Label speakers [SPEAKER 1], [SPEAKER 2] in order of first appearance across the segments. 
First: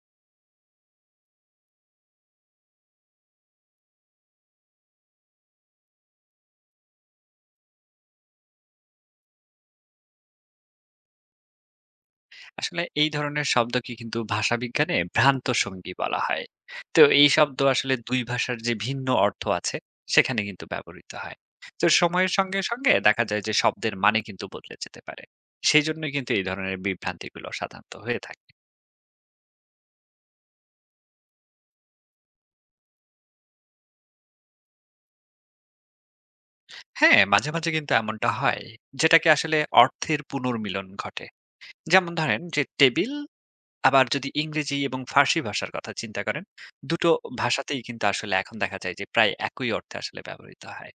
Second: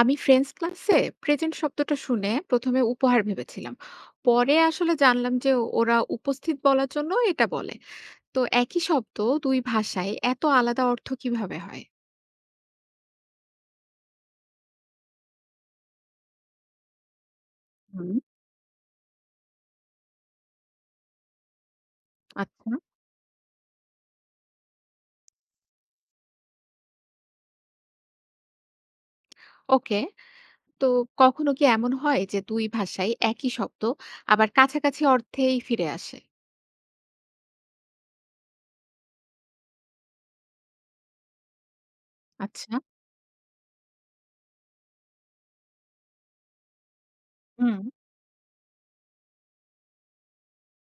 [SPEAKER 1] আমি ফ্রেঞ্চ ক্লাসে প্রেজেন্ট শব্দটা শুনে প্রথমে উপহার ভেবেছিলাম। পরে আসলে জানলাম যে ওরা উপস্থিত বলার জন্য এটা বলে। তো একই শব্দ দুই ভাষায় এত আলাদা অর্থ কিভাবে হয়?
[SPEAKER 2] আসলে এই ধরনের শব্দকে কিন্তু ভাষাবিজ্ঞানে ভ্রান্ত সঙ্গী বলা হয়। তো এই শব্দ আসলে
[SPEAKER 1] হুম।
[SPEAKER 2] দুই ভাষার যে ভিন্ন অর্থ আছে সেখানে কিন্তু ব্যবহৃত হয়। তো সময়ের সঙ্গে
[SPEAKER 1] আচ্ছা।
[SPEAKER 2] সঙ্গে দেখা যায় যে শব্দের মানে কিন্তু বদলে যেতে পারে। সেই জন্য কিন্তু এই ধরনের বিভ্রান্তিগুলো সাধারণত হয়ে থাকে।
[SPEAKER 1] ওকে। তো কখনো কি এমন হয় যে দুই ভাষায় একই শব্দ আবার কাছাকাছি অর্থেই ফিরে আসে?
[SPEAKER 2] হ্যাঁ, মাঝে মাঝে কিন্তু এমনটা হয়, যেটাকে আসলে অর্থের পুনর্মিলন ঘটে। যেমন ধরেন যে
[SPEAKER 1] আচ্ছা।
[SPEAKER 2] টেবিল, আবার যদি ইংরেজি এবং ফার্সি ভাষার কথা চিন্তা করেন, দুটো
[SPEAKER 1] হুম।
[SPEAKER 2] ভাষাতেই কিন্তু আসলে এখন দেখা যায় যে প্রায় একই অর্থে আসলে ব্যবহৃত হয়।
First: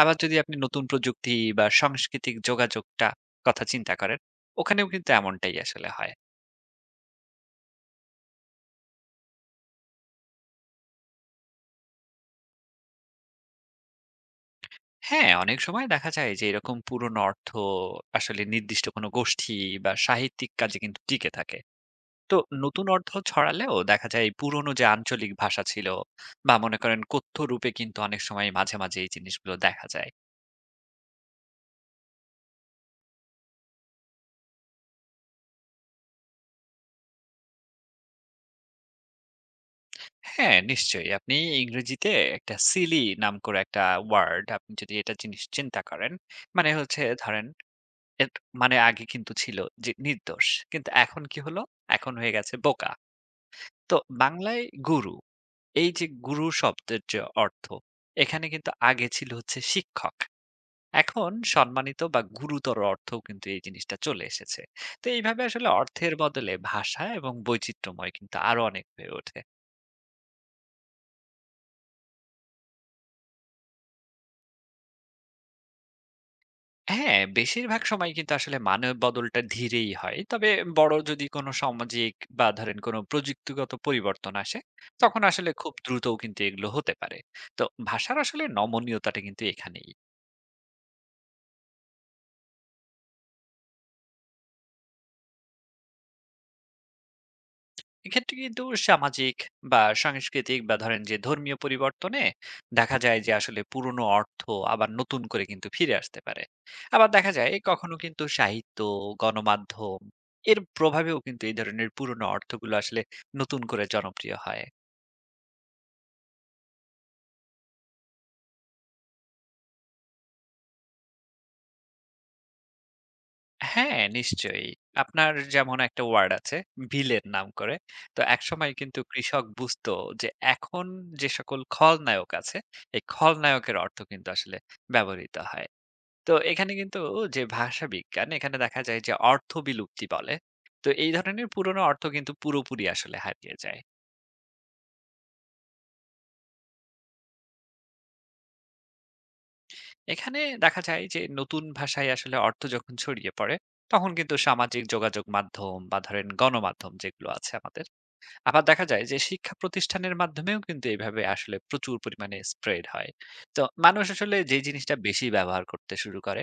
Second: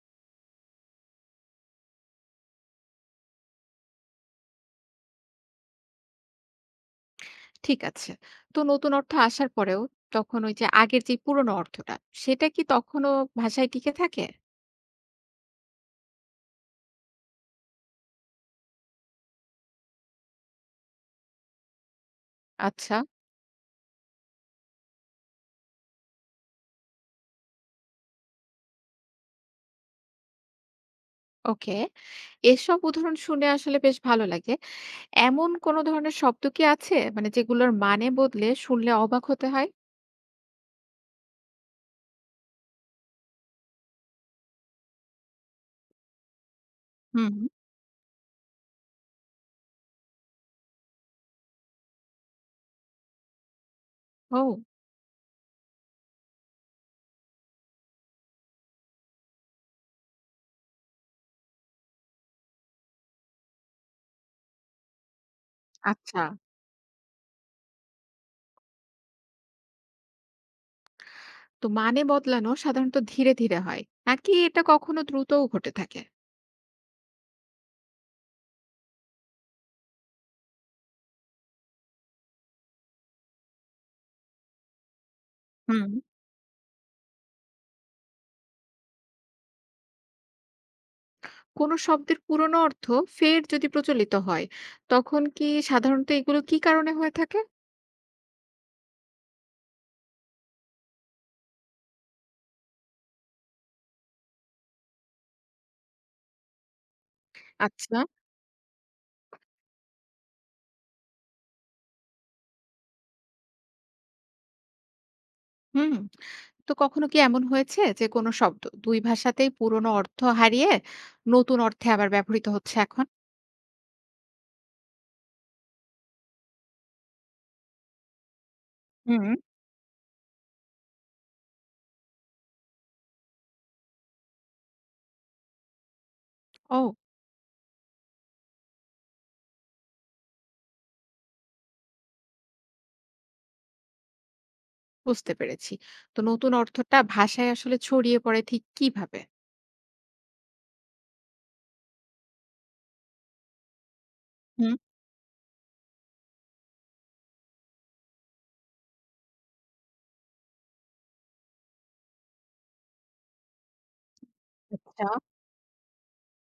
[SPEAKER 2] আবার যদি আপনি নতুন প্রযুক্তি বা সাংস্কৃতিক যোগাযোগটা কথা চিন্তা করেন, ওখানেও কিন্তু এমনটাই আসলে হয়।
[SPEAKER 1] ঠিক আছে। তো নতুন অর্থ আসার পরেও তখন ওই যে আগের যে পুরনো অর্থটা সেটা কি তখনও ভাষায় টিকে থাকে?
[SPEAKER 2] হ্যাঁ, অনেক সময় দেখা যায় যে এরকম পুরনো অর্থ আসলে নির্দিষ্ট কোনো গোষ্ঠী বা সাহিত্যিক কাজে কিন্তু টিকে থাকে। তো নতুন
[SPEAKER 1] আচ্ছা।
[SPEAKER 2] অর্থ ছড়ালেও দেখা যায় পুরনো যে আঞ্চলিক ভাষা ছিল বা মনে করেন কথ্য রূপে কিন্তু অনেক সময় মাঝে মাঝে এই জিনিসগুলো দেখা যায়।
[SPEAKER 1] ওকে। এসব উদাহরণ শুনে আসলে বেশ ভালো লাগে। এমন কোন ধরনের শব্দ কি আছে? মানে যেগুলোর মানে বদলে শুনলে অবাক হতে হয়?
[SPEAKER 2] হ্যাঁ, নিশ্চয়ই। আপনি ইংরেজিতে একটা সিলি নাম করে একটা ওয়ার্ড, আপনি যদি এটা জিনিস চিন্তা করেন, মানে হচ্ছে
[SPEAKER 1] হুম।
[SPEAKER 2] ধরেন এট মানে আগে কিন্তু ছিল যে নির্দোষ। কিন্তু এখন কি হলো? এখন হয়ে গেছে বোকা। তো
[SPEAKER 1] ও।
[SPEAKER 2] বাংলায় গুরু। এই যে গুরু শব্দের যে অর্থ, এখানে কিন্তু আগে ছিল হচ্ছে শিক্ষক। এখন সম্মানিত বা গুরুতর অর্থও কিন্তু এই জিনিসটা চলে এসেছে। তো এইভাবে আসলে অর্থের
[SPEAKER 1] আচ্ছা।
[SPEAKER 2] বদলে ভাষা এবং বৈচিত্র্যময় কিন্তু আরো অনেক হয়ে ওঠে।
[SPEAKER 1] তো মানে বদলানো সাধারণত ধীরে হয়। নাকি এটা কখনো দ্রুতও ঘটে থাকে?
[SPEAKER 2] হ্যাঁ, বেশিরভাগ সময় কিন্তু আসলে মানব বদলটা ধীরেই হয়। তবে বড় যদি কোনো সামাজিক বা ধরেন কোনো প্রযুক্তিগত পরিবর্তন আসে, তখন আসলে খুব
[SPEAKER 1] হুম।
[SPEAKER 2] দ্রুতও কিন্তু এগুলো হতে পারে। তো ভাষার আসলে নমনীয়তাটা কিন্তু এখানেই।
[SPEAKER 1] কোনো শব্দের পুরনো অর্থ ফের যদি প্রচলিত হয়, তখন কি সাধারণত এগুলো কি কারণে হয়ে থাকে?
[SPEAKER 2] এক্ষেত্রে কিন্তু সামাজিক বা সাংস্কৃতিক বা ধরেন যে ধর্মীয় পরিবর্তনে দেখা যায় যে আসলে পুরনো অর্থ আবার নতুন করে কিন্তু ফিরে আসতে পারে। আবার দেখা যায় কখনো
[SPEAKER 1] আচ্ছা।
[SPEAKER 2] কিন্তু সাহিত্য, গণমাধ্যম এর প্রভাবেও কিন্তু এই ধরনের পুরনো অর্থগুলো আসলে নতুন করে জনপ্রিয় হয়।
[SPEAKER 1] হুম। তো কখনো কি এমন হয়েছে যে কোনো শব্দ ২ ভাষাতেই পুরনো অর্থ হারিয়ে নতুন অর্থে আবার ব্যবহৃত হচ্ছে এখন?
[SPEAKER 2] হ্যাঁ, নিশ্চয়ই। আপনার যেমন একটা ওয়ার্ড আছে, বিলের নাম করে। তো একসময় কিন্তু
[SPEAKER 1] হুম।
[SPEAKER 2] কৃষক বুঝতো যে, এখন যে সকল খলনায়ক আছে, এই খলনায়কের অর্থ কিন্তু আসলে ব্যবহৃত হয়। তো এখানে
[SPEAKER 1] ও।
[SPEAKER 2] কিন্তু যে ভাষা বিজ্ঞান, এখানে দেখা যায় যে অর্থ বিলুপ্তি বলে। তো এই ধরনের পুরনো অর্থ কিন্তু পুরোপুরি আসলে হারিয়ে যায়।
[SPEAKER 1] বুঝতে পেরেছি। তো নতুন অর্থটা ভাষায় আসলে ছড়িয়ে পড়ে ঠিক কিভাবে?
[SPEAKER 2] এখানে দেখা যায় যে নতুন ভাষায় আসলে অর্থ যখন ছড়িয়ে পড়ে, তখন কিন্তু
[SPEAKER 1] হুম।
[SPEAKER 2] সামাজিক যোগাযোগ মাধ্যম বা ধরেন গণমাধ্যম যেগুলো আছে আমাদের, আবার দেখা যায় যে শিক্ষা প্রতিষ্ঠানের মাধ্যমেও কিন্তু এইভাবে আসলে প্রচুর পরিমাণে স্প্রেড হয়। তো মানুষ আসলে যে জিনিসটা
[SPEAKER 1] আচ্ছা।
[SPEAKER 2] বেশি ব্যবহার করতে শুরু করে,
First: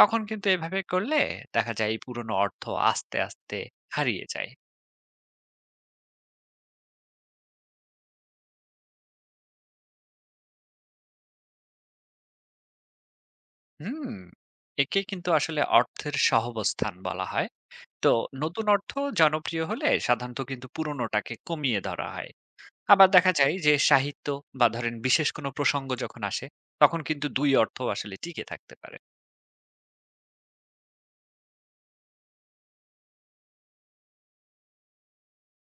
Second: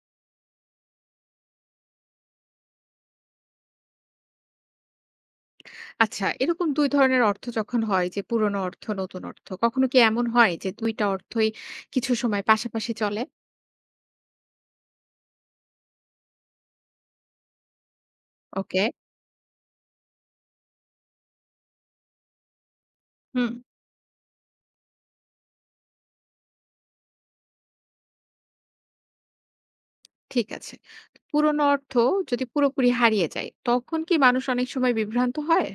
[SPEAKER 2] তখন কিন্তু এভাবে করলে দেখা যায় এই পুরনো অর্থ আস্তে আস্তে হারিয়ে যায়।
[SPEAKER 1] আচ্ছা, এরকম ২ ধরনের অর্থ যখন হয় যে পুরনো অর্থ, নতুন অর্থ, কখনো কি এমন হয় যে ২ টা অর্থই কিছু সময় পাশাপাশি চলে?
[SPEAKER 2] হুম। একে কিন্তু আসলে অর্থের সহাবস্থান বলা হয়। তো নতুন
[SPEAKER 1] ওকে।
[SPEAKER 2] অর্থ জনপ্রিয় হলে সাধারণত কিন্তু পুরনোটাকে কমিয়ে ধরা হয়। আবার দেখা
[SPEAKER 1] হুম।
[SPEAKER 2] যায় যে সাহিত্য বা ধরেন বিশেষ কোনো প্রসঙ্গ যখন আসে, তখন কিন্তু দুই অর্থ আসলে টিকে থাকতে পারে।
[SPEAKER 1] ঠিক আছে। পুরনো অর্থ যদি পুরোপুরি হারিয়ে যায়, তখন কি মানুষ অনেক সময় বিভ্রান্ত হয়?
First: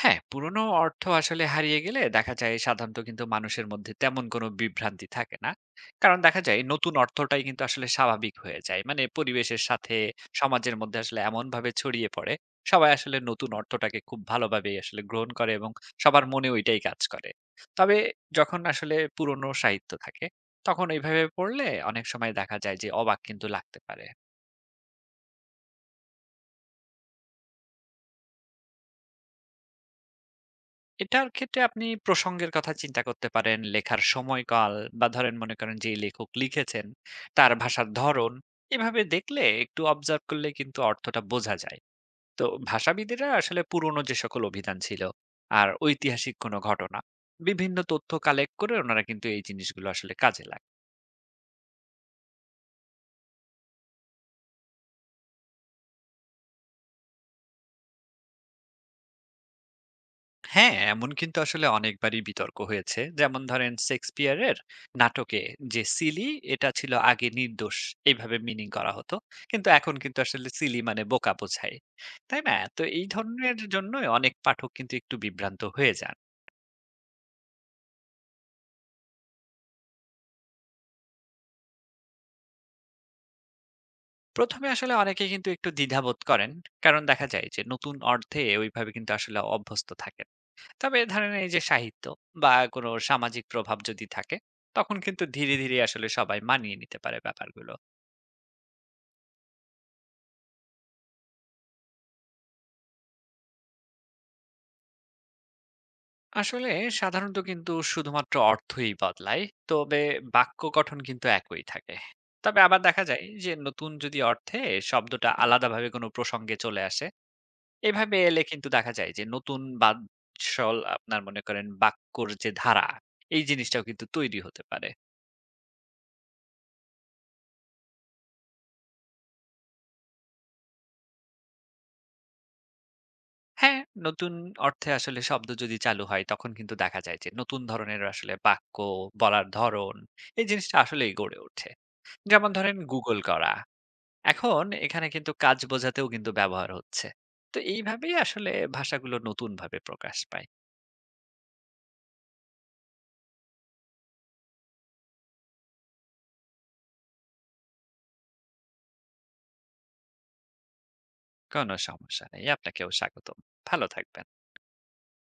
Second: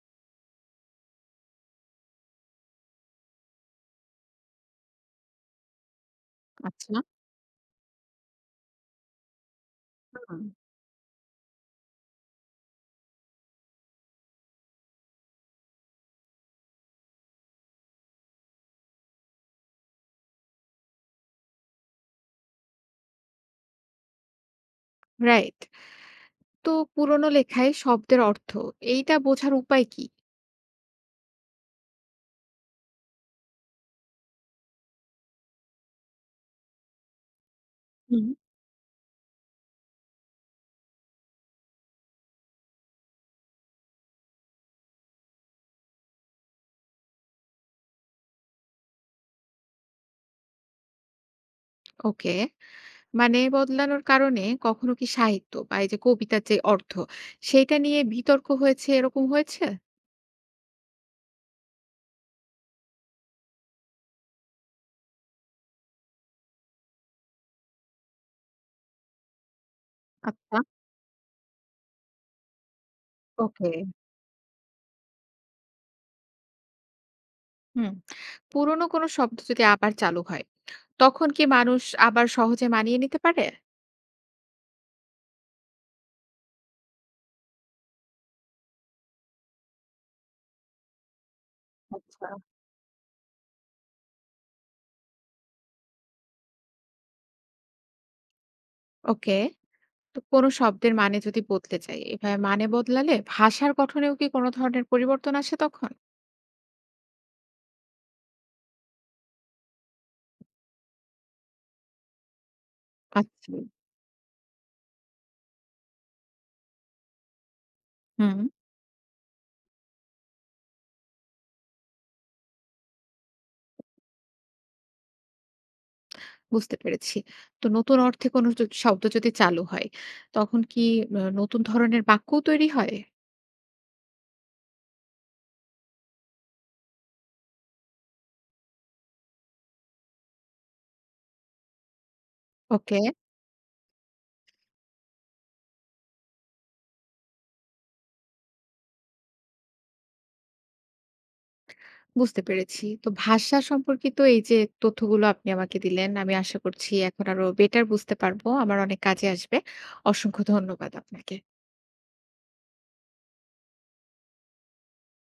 [SPEAKER 2] হ্যাঁ, পুরনো অর্থ আসলে হারিয়ে গেলে দেখা যায় সাধারণত কিন্তু মানুষের মধ্যে তেমন কোনো বিভ্রান্তি থাকে না। কারণ দেখা যায় নতুন
[SPEAKER 1] আচ্ছা।
[SPEAKER 2] অর্থটাই কিন্তু আসলে স্বাভাবিক হয়ে যায়। মানে পরিবেশের সাথে
[SPEAKER 1] হুম।
[SPEAKER 2] সমাজের মধ্যে আসলে এমনভাবে ছড়িয়ে পড়ে, সবাই আসলে নতুন অর্থটাকে খুব ভালোভাবেই আসলে গ্রহণ করে, এবং সবার মনে ওইটাই কাজ করে। তবে যখন আসলে পুরনো সাহিত্য থাকে, তখন এইভাবে পড়লে অনেক সময় দেখা যায় যে অবাক কিন্তু লাগতে পারে।
[SPEAKER 1] রাইট। তো পুরনো লেখায় শব্দের অর্থ এইটা বোঝার উপায় কি?
[SPEAKER 2] এটার ক্ষেত্রে আপনি প্রসঙ্গের কথা চিন্তা করতে পারেন, লেখার সময়কাল বা ধরেন মনে করেন যে লেখক লিখেছেন, তার ভাষার
[SPEAKER 1] হুম।
[SPEAKER 2] ধরন। এভাবে দেখলে, একটু অবজার্ভ করলে কিন্তু অর্থটা বোঝা যায়। তো ভাষাবিদেরা আসলে পুরনো যে সকল অভিধান ছিল আর ঐতিহাসিক কোনো ঘটনা, বিভিন্ন তথ্য কালেক্ট করে ওনারা কিন্তু এই জিনিসগুলো আসলে কাজে লাগান।
[SPEAKER 1] ওকে। মানে বদলানোর কারণে কখনো কি সাহিত্য বা এই যে কবিতার যে অর্থ সেইটা নিয়ে বিতর্ক হয়েছে, এরকম হয়েছে?
[SPEAKER 2] হ্যাঁ, এমন কিন্তু আসলে অনেকবারই বিতর্ক হয়েছে। যেমন ধরেন শেক্সপিয়ারের নাটকে যে সিলি, এটা ছিল আগে নির্দোষ, এইভাবে মিনিং করা হতো। কিন্তু এখন কিন্তু আসলে
[SPEAKER 1] আচ্ছা।
[SPEAKER 2] সিলি মানে বোকা বোঝায়। তাই না? তো এই ধরনের
[SPEAKER 1] ওকে।
[SPEAKER 2] জন্যই অনেক পাঠক কিন্তু একটু বিভ্রান্ত হয়ে যান।
[SPEAKER 1] হুম। পুরোনো কোনো শব্দ যদি আবার চালু হয়, তখন কি মানুষ আবার সহজে মানিয়ে নিতে পারে?
[SPEAKER 2] ১ম এ আসলে অনেকে কিন্তু একটু দ্বিধাবোধ করেন। কারণ দেখা যায় যে নতুন অর্থে ওইভাবে কিন্তু আসলে অভ্যস্ত থাকেন। তবে ধরেন এই যে সাহিত্য
[SPEAKER 1] আচ্ছা।
[SPEAKER 2] বা কোনো সামাজিক প্রভাব যদি থাকে, তখন কিন্তু ধীরে, ধীরে আসলে সবাই মানিয়ে নিতে পারে ব্যাপারগুলো।
[SPEAKER 1] ওকে। তো কোনো শব্দের মানে যদি বদলে যায়, এভাবে মানে বদলালে ভাষার গঠনেও কি কোনো ধরনের পরিবর্তন আসে তখন?
[SPEAKER 2] আসলে সাধারণত কিন্তু শুধুমাত্র অর্থই বদলায়। তবে বাক্য গঠন কিন্তু একই থাকে। তবে আবার দেখা যায় যে
[SPEAKER 1] আচ্ছা।
[SPEAKER 2] নতুন যদি অর্থে শব্দটা আলাদাভাবে কোনো প্রসঙ্গে চলে আসে, এভাবে
[SPEAKER 1] হুম।
[SPEAKER 2] এলে কিন্তু দেখা যায় যে নতুন বাদশল আপনার মনে করেন বাক্যর যে ধারা, এই জিনিসটাও কিন্তু তৈরি হতে পারে।
[SPEAKER 1] বুঝতে পেরেছি। তো নতুন অর্থে কোনো শব্দ যদি চালু হয়, তখন কি নতুন ধরনের বাক্যও তৈরি হয়?
[SPEAKER 2] হ্যাঁ, নতুন অর্থে আসলে শব্দ যদি চালু হয় তখন কিন্তু দেখা যায় যে নতুন ধরনের আসলে বাক্য, বলার ধরন, এই জিনিসটা আসলেই গড়ে ওঠে। যেমন ধরেন
[SPEAKER 1] ওকে,
[SPEAKER 2] গুগল করা, এখন এখানে কিন্তু কাজ বোঝাতেও কিন্তু ব্যবহার হচ্ছে। তো এইভাবেই আসলে ভাষাগুলো নতুনভাবে প্রকাশ পায়।
[SPEAKER 1] বুঝতে পেরেছি। তো ভাষা সম্পর্কিত এই যে তথ্যগুলো আপনি আমাকে দিলেন, আমি আশা করছি এখন আরো বেটার বুঝতে পারবো। আমার অনেক কাজে আসবে। অসংখ্য ধন্যবাদ আপনাকে।
[SPEAKER 2] কোনো সমস্যা নেই। আপনাকেও স্বাগতম। ভালো থাকবেন।